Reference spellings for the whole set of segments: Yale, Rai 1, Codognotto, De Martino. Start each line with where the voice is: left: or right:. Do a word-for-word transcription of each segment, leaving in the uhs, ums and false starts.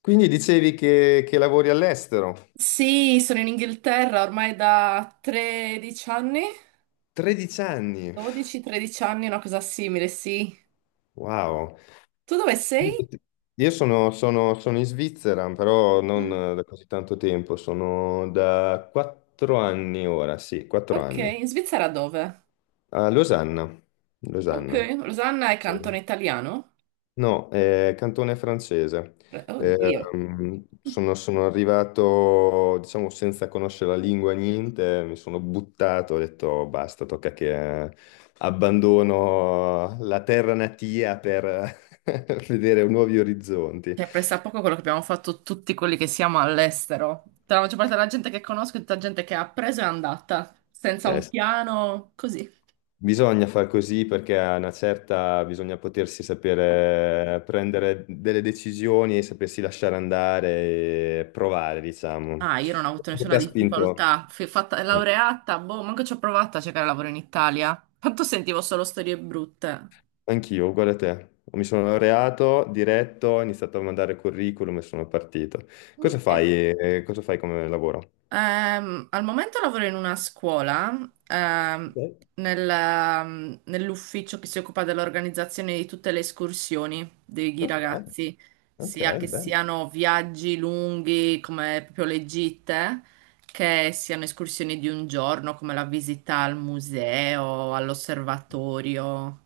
left: Quindi dicevi che, che lavori all'estero?
right: Sì, sono in Inghilterra ormai da tredici anni,
left: tredici anni,
right: dodici tredici anni, una cosa simile, sì.
left: wow.
right: Tu dove sei?
left: Io sono, sono- sono in Svizzera, però non
right: Mm.
left: da così tanto tempo, sono da quattro anni ora, sì, quattro
right: Ok,
left: anni,
right: in Svizzera dove?
left: a Losanna.
right: Ok,
left: Losanna.
right: Rosanna è cantone italiano?
left: No, è cantone francese.
right: Pre-
left: Eh,
right: Oddio.
left: Mm. ehm, sono, sono arrivato, diciamo, senza conoscere la lingua, niente, mi sono buttato, ho detto basta, tocca che eh, abbandono la terra natia per vedere nuovi orizzonti.
right: Cioè, presta poco quello che abbiamo fatto tutti quelli che siamo all'estero. Tra la maggior parte della gente che conosco, e tutta gente che ha preso e è andata, senza
left: Eh,
right: un
left: s-
right: piano, così.
left: Bisogna far così perché a una certa bisogna potersi sapere prendere delle decisioni e sapersi lasciare andare e provare, diciamo.
right: Ah, io non ho avuto
left: Cosa ti
right: nessuna
left: ha spinto?
right: difficoltà. Fui fatta
left: Mm.
right: laureata, boh, manco ci ho provato a cercare lavoro in Italia. Tanto sentivo solo storie brutte.
left: Anch'io, uguale a te. Mi sono laureato, diretto, ho iniziato a mandare curriculum e sono partito. Cosa
right: Ok.
left: fai, eh, cosa fai come lavoro?
right: Ehm, al momento lavoro in una scuola, ehm,
left: Ok.
right: nel, ehm, nell'ufficio che si occupa dell'organizzazione di tutte le escursioni dei
left: Ok,
right: ragazzi,
left: ok,
right: sia che
left: bene.
right: siano viaggi lunghi come proprio le gite, che siano escursioni di un giorno come la visita al museo, all'osservatorio.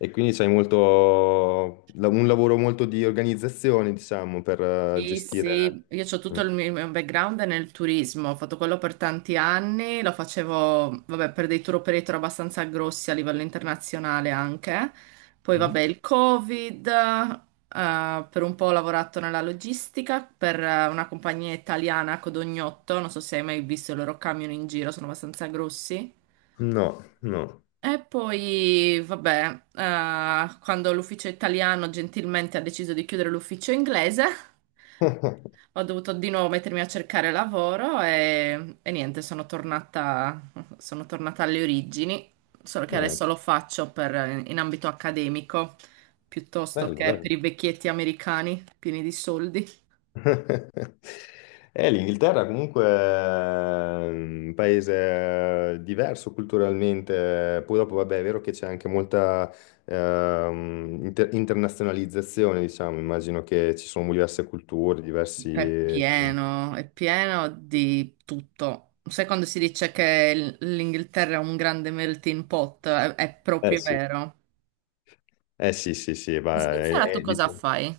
left: E quindi c'hai molto, la- un lavoro molto di organizzazione, diciamo, per eh,
right: Sì,
left: gestire...
right: sì, io ho
left: Mm.
right: tutto il mio mio background nel turismo, ho fatto quello per tanti anni, lo facevo, vabbè, per dei tour operator abbastanza grossi a livello internazionale anche. Poi, vabbè,
left: Mhm.
right: il Covid, eh, per un po' ho lavorato nella logistica per eh, una compagnia italiana, Codognotto, non so se hai mai visto i loro camion in giro, sono abbastanza grossi.
left: No, no.
right: E poi, vabbè, eh, quando l'ufficio italiano gentilmente ha deciso di chiudere l'ufficio inglese, ho dovuto di nuovo mettermi a cercare lavoro e, e niente, sono tornata, sono tornata alle origini, solo che
left: Eh,
right: adesso lo faccio per- in ambito accademico piuttosto
left: Bello,
right: che per
left: bello.
right: i vecchietti americani pieni di soldi.
left: Eh, L'Inghilterra comunque è un paese eh, diverso culturalmente, poi dopo vabbè è vero che c'è anche molta ehm, inter- internazionalizzazione, diciamo, immagino che ci sono diverse culture,
right: È
left: diversi...
right: pieno, è pieno di tutto. Sai quando si dice che l- l'Inghilterra è un grande melting pot? È, è
left: Eh
right: proprio
left: sì.
right: vero.
left: Eh sì, sì, sì,
right: In
left: va, è,
right: Svizzera tu
left: è-
right: cosa
left: diciamo-
right: fai?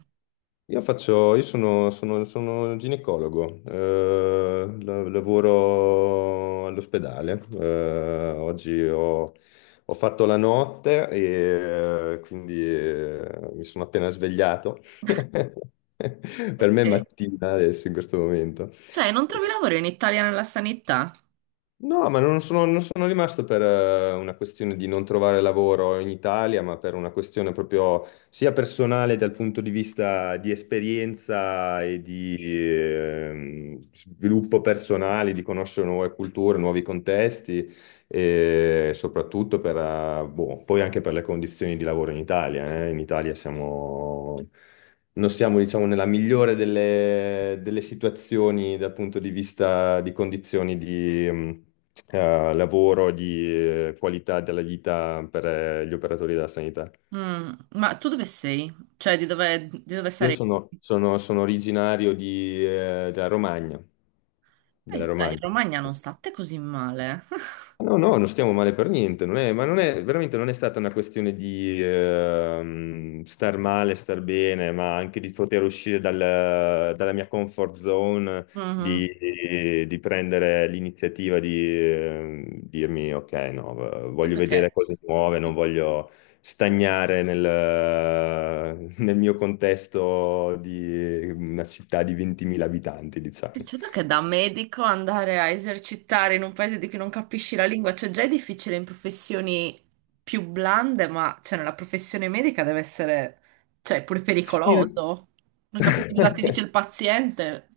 left: Io faccio, io sono, sono- sono ginecologo, eh, la- lavoro all'ospedale, eh, oggi ho, ho fatto la notte e eh, quindi eh, mi sono appena svegliato, per me è
right: Ok.
left: mattina adesso in questo momento.
right: Cioè, non trovi lavoro in Italia nella sanità?
left: No, ma non sono, non sono rimasto per eh, una questione di non trovare lavoro in Italia, ma per una questione proprio sia personale dal punto di vista di esperienza e di ehm, sviluppo personale, di conoscere nuove culture, nuovi contesti e soprattutto per, eh, boh, poi anche per le condizioni di lavoro in Italia. eh. In Italia siamo... Non siamo, diciamo, nella migliore delle, delle situazioni dal punto di vista di condizioni di, mh, eh, lavoro, di eh, qualità della vita per eh, gli operatori della sanità.
right: Mm, ma tu dove sei? Cioè, di dove, di dove
left: Io
right: sarei?
left: sono, sono- sono originario di, eh, della Romagna,
right: Eh,
left: della
right: dai, in
left: Romagna.
right: Romagna non state così male.
left: No, no, non stiamo male per niente, non è- ma non è, veramente non è stata una questione di ehm, star male, star bene, ma anche di poter uscire dal- dalla mia comfort zone, di,
right: Mhm.
left: di- di prendere l'iniziativa di ehm, dirmi, ok, no, v- voglio
right: Certo
left: vedere
right: che
left: cose nuove, non voglio stagnare nel, nel mio contesto di una città di ventimila abitanti, diciamo.
right: certo che da medico andare a esercitare in un paese di cui non capisci la lingua, cioè già è difficile in professioni più blande, ma cioè nella professione medica deve essere, cioè, pure
left: Sì.
right: pericoloso. Non capisci cosa ti dice il paziente.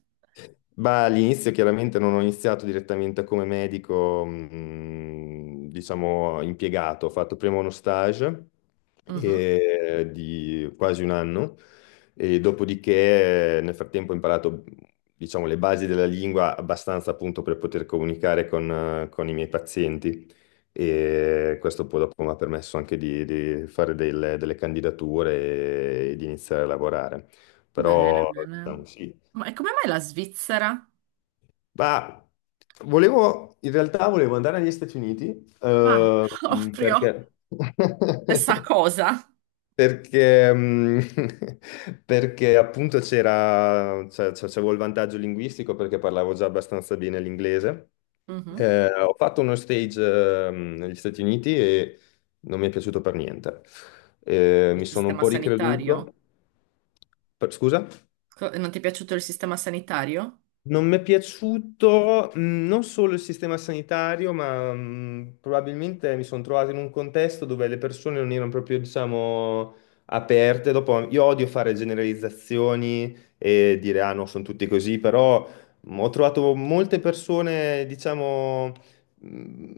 left: Ma all'inizio chiaramente non ho iniziato direttamente come medico, mm, diciamo, impiegato, ho fatto prima uno stage
right: Mhm.
left: eh, di quasi un anno e dopodiché eh, nel frattempo ho imparato, diciamo, le basi della lingua abbastanza appunto per poter comunicare con, eh, con i miei pazienti e questo poi dopo mi ha permesso anche di, di fare delle, delle candidature e, e di iniziare a lavorare.
right: Bene,
left: Però,
right: bene.
left: diciamo, sì.
right: Ma e come mai la Svizzera?
left: Ma volevo, in realtà volevo andare negli Stati Uniti,
right: Ah,
left: eh,
right: proprio
left: perché...
right: stessa cosa.
left: Perché, mm, perché appunto c'era, cioè, cioè, c'avevo il vantaggio linguistico perché parlavo già abbastanza bene l'inglese.
right: Mhm.
left: Eh, ho fatto uno stage, ehm, negli Stati Uniti e non mi è piaciuto per niente. Eh,
right: Il
left: mi sono un
right: sistema
left: po'
right: sanitario.
left: ricreduto. Per- scusa?
right: Co- Non ti è piaciuto il sistema sanitario?
left: Non mi è piaciuto mh, non solo il sistema sanitario, ma mh, probabilmente mi sono trovato in un contesto dove le persone non erano proprio, diciamo, aperte. Dopo, io odio fare generalizzazioni e dire, ah no, sono tutti così, però mh, ho trovato molte persone, diciamo, mh,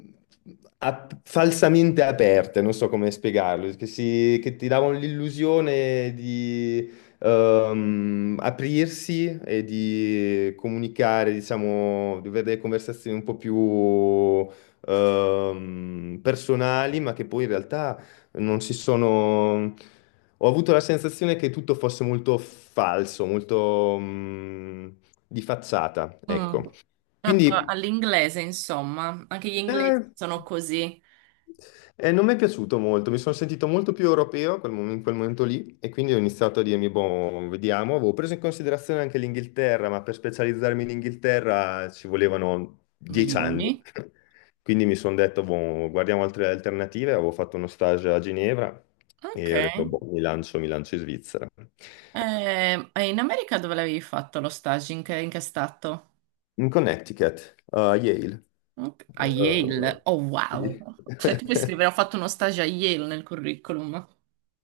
left: ap- falsamente aperte, non so come spiegarlo, che, si- che ti davano l'illusione di ehm, aprirsi e di comunicare, diciamo, di avere delle conversazioni un po' più ehm, personali, ma che poi in realtà non si sono... Ho avuto la sensazione che tutto fosse molto falso, molto mm, di facciata,
right: Mm.
left: ecco.
right: Ah, pro-
left: Quindi...
right: All'inglese, insomma, anche gli
left: eh,
right: inglesi sono così.
left: e non mi è piaciuto molto, mi sono sentito molto più europeo quel mom- in quel momento lì e quindi ho iniziato a dirmi, boh, vediamo, avevo preso in considerazione anche l'Inghilterra, ma per specializzarmi in Inghilterra ci volevano dieci
right: Milioni.
left: anni, quindi mi sono detto, boh, guardiamo altre alternative, avevo fatto uno stage a Ginevra
right: Ok.
left: e ho detto,
right: Eh,
left: boh, mi lancio, mi lancio in Svizzera.
right: e, in America dove l'avevi fatto lo stage? In che, in che stato?
left: In Connecticut, a Yale.
right: Ok. A Yale.
left: Eh,
right: Oh,
left: sì.
right: wow. Cioè, tu puoi scrivere, ho fatto uno stage a Yale nel curriculum.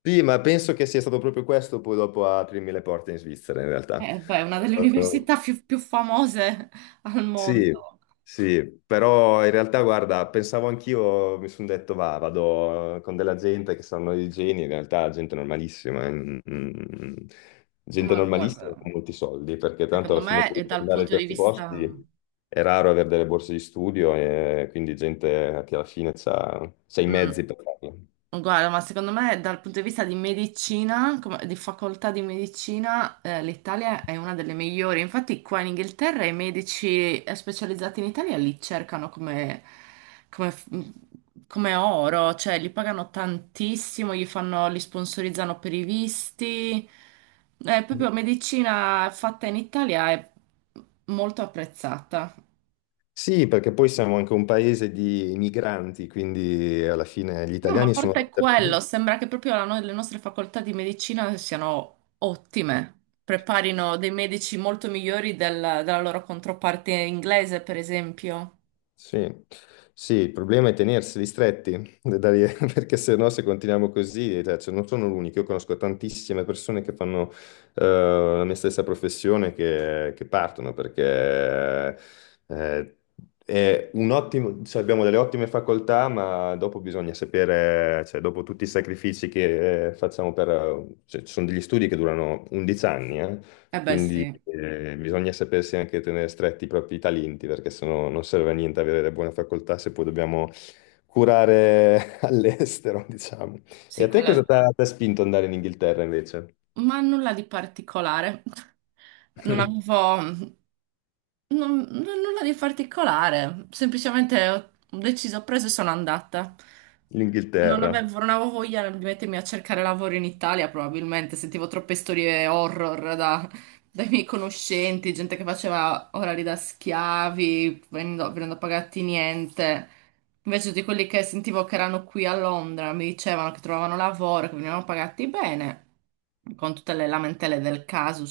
left: Sì, ma penso che sia stato proprio questo poi dopo a aprirmi le porte in Svizzera, in realtà.
right: Eh, beh, è una delle
left: Eh,
right: università più, più famose al
left: sì,
right: mondo.
left: sì, però in realtà, guarda, pensavo anch'io, mi sono detto, va, vado eh, con della gente che sanno di geni, in realtà gente normalissima, eh, mm, mm, gente
right: Ma
left: normalissima
right: guarda,
left: con molti soldi, perché tanto
right: secondo
left: alla fine
right: me
left: poi
right: è
left: per
right: dal
left: andare in
right: punto di
left: questi
right: vista...
left: posti è raro avere delle borse di studio e quindi gente che alla fine ha i mezzi
right: Mm.
left: per farlo.
right: Guarda, ma secondo me dal punto di vista di medicina, come- di facoltà di medicina, eh, l'Italia è una delle migliori. Infatti qua in Inghilterra i medici eh, specializzati in Italia li cercano come, come f- mm, come oro, cioè li pagano tantissimo, gli fanno, li sponsorizzano per i visti. Eh, proprio medicina fatta in Italia è molto apprezzata.
left: Sì, perché poi siamo anche un paese di migranti, quindi alla fine gli
right: No, ma a
left: italiani sono
right: parte quello,
left: dappertutto.
right: sembra che proprio la no- le nostre facoltà di medicina siano ottime. Preparino dei medici molto migliori del- della loro controparte inglese, per esempio.
left: Sì, sì, il problema è tenerseli stretti, da dare- perché se no se continuiamo così, eh, cioè, cioè, non sono l'unico, io conosco tantissime persone che fanno eh, la mia stessa professione che, che partono, perché eh, è un ottimo, cioè, abbiamo delle ottime facoltà, ma dopo bisogna sapere, cioè, dopo tutti i sacrifici che eh, facciamo per... cioè, ci sono degli studi che durano undici anni, eh,
right: Eh beh, sì,
left: quindi eh, bisogna sapersi anche tenere stretti i propri talenti, perché sennò non serve a niente avere le buone facoltà se poi dobbiamo curare all'estero, diciamo. E
right: sì,
left: a
right: con
left: te cosa
right: le-
left: ti ha ti ha spinto ad andare in Inghilterra invece?
right: ma nulla di particolare. Non avevo. Non, non- nulla di particolare, semplicemente ho ho deciso, ho preso e sono andata. Non
left: L'Inghilterra.
right: avevo, non avevo voglia di mettermi a cercare lavoro in Italia, probabilmente sentivo troppe storie horror da- dai miei conoscenti, gente che faceva orari da schiavi, venendo, venendo pagati niente. Invece di quelli che sentivo che erano qui a Londra, mi dicevano che trovavano lavoro, che venivano pagati bene, con tutte le lamentele del caso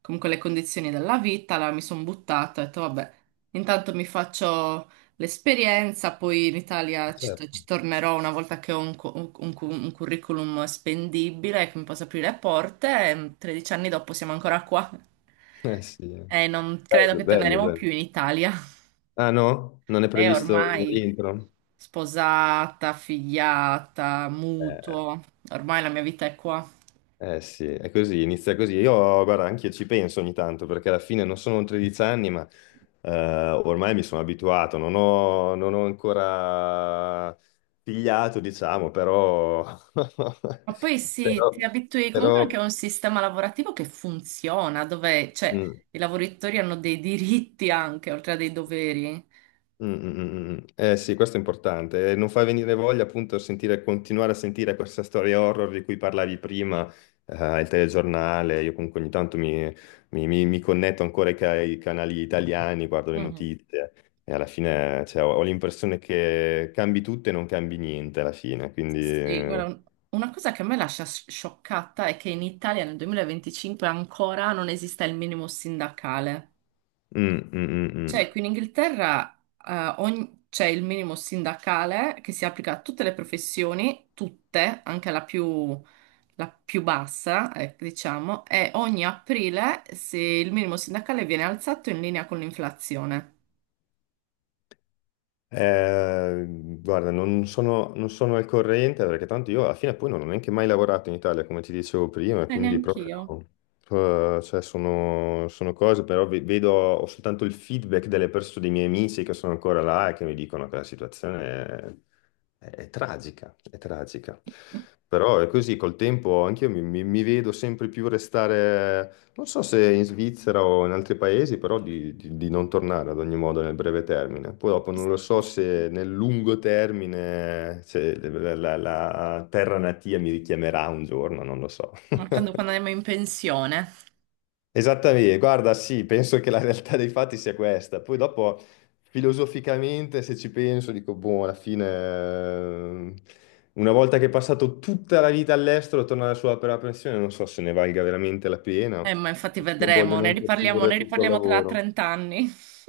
right: comunque le condizioni della vita, allora mi sono buttata, ho detto vabbè, intanto mi faccio l'esperienza, poi in Italia ci,
left: Certo.
right: ci tornerò una volta che ho un, cu- un- un cu- un curriculum spendibile che mi possa aprire le porte e tredici anni dopo siamo ancora qua
left: Eh sì.
right: e
left: Bello,
right: non credo che
left: bello,
right: torneremo più
left: bello.
right: in Italia.
left: Ah no? Non è
right: E
left: previsto un
right: ormai
left: rientro?
right: sposata, figliata,
left: Eh,
right: mutuo, ormai la mia vita è qua.
left: Eh sì, è così, inizia così. Io, guarda, anch'io ci penso ogni tanto perché alla fine non sono tredici anni, ma eh, ormai mi sono abituato, non ho, non ho ancora pigliato, diciamo, però,
right: Ma poi sì,
left: però,
right: ti abitui comunque anche a
left: però,
right: un sistema lavorativo che funziona, dove, cioè,
left: mm,
right: i lavoratori hanno dei diritti anche, oltre a dei doveri.
left: Mm, mm, mm, mm. Mm. Eh sì, questo è importante. Eh, Non fa venire voglia appunto sentire, continuare a sentire questa storia horror di cui parlavi prima, eh, il telegiornale. Io comunque ogni tanto mi, mi- mi- mi connetto ancora ai, ca- ai canali italiani, guardo le
right: Mhm.
left: notizie e alla fine cioè, ho, ho l'impressione che cambi tutto e non cambi niente alla fine. Quindi...
right: Sì, guarda,
left: eh,
right: un- una cosa che a me lascia sci- scioccata è che in Italia nel duemilaventicinque ancora non esista il minimo sindacale.
left: mm, mm, mm, mm.
right: Cioè, qui in Inghilterra eh, ogni- c'è il minimo sindacale che si applica a tutte le professioni, tutte, anche la più, la più bassa, eh, diciamo, e ogni aprile se il minimo sindacale viene alzato in linea con l'inflazione.
left: Eh, guarda, non sono, non sono al corrente perché tanto io alla fine poi non ho neanche mai lavorato in Italia, come ti dicevo prima,
right: Eh,
left: quindi
right: neanch'io.
left: proprio eh, cioè, sono, sono cose, però ve- vedo, ho soltanto il feedback delle persone, dei miei amici che sono ancora là e che mi dicono che la situazione è, è tragica, è tragica. Però è così, col tempo anche io mi, mi- mi vedo sempre più restare non so se in Svizzera o in altri paesi, però di, di- di non tornare ad ogni modo nel breve termine. Poi dopo non lo so se nel lungo termine, se la, la- la terra natia mi richiamerà un giorno, non lo so.
right: Mancando quando andiamo in pensione.
left: Esattamente, guarda, sì, penso che la realtà dei fatti sia questa. Poi dopo, filosoficamente, se ci penso, dico, boh, alla fine, eh, una volta che è passato tutta la vita all'estero, tornare sulla propria pensione, non so se ne valga veramente la pena,
right: Eh, ma infatti
left: perché non voglio
right: vedremo, ne
left: neanche
right: riparliamo,
left: ridurre
right: ne
left: tutto il
right: riparliamo tra
left: lavoro.
right: trenta anni.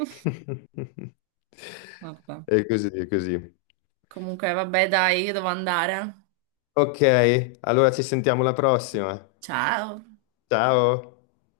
right: Vabbè.
left: E così, e così.
right: Comunque, vabbè, dai, io devo andare.
left: Ok, allora ci sentiamo alla prossima.
right: Ciao.
left: Ciao.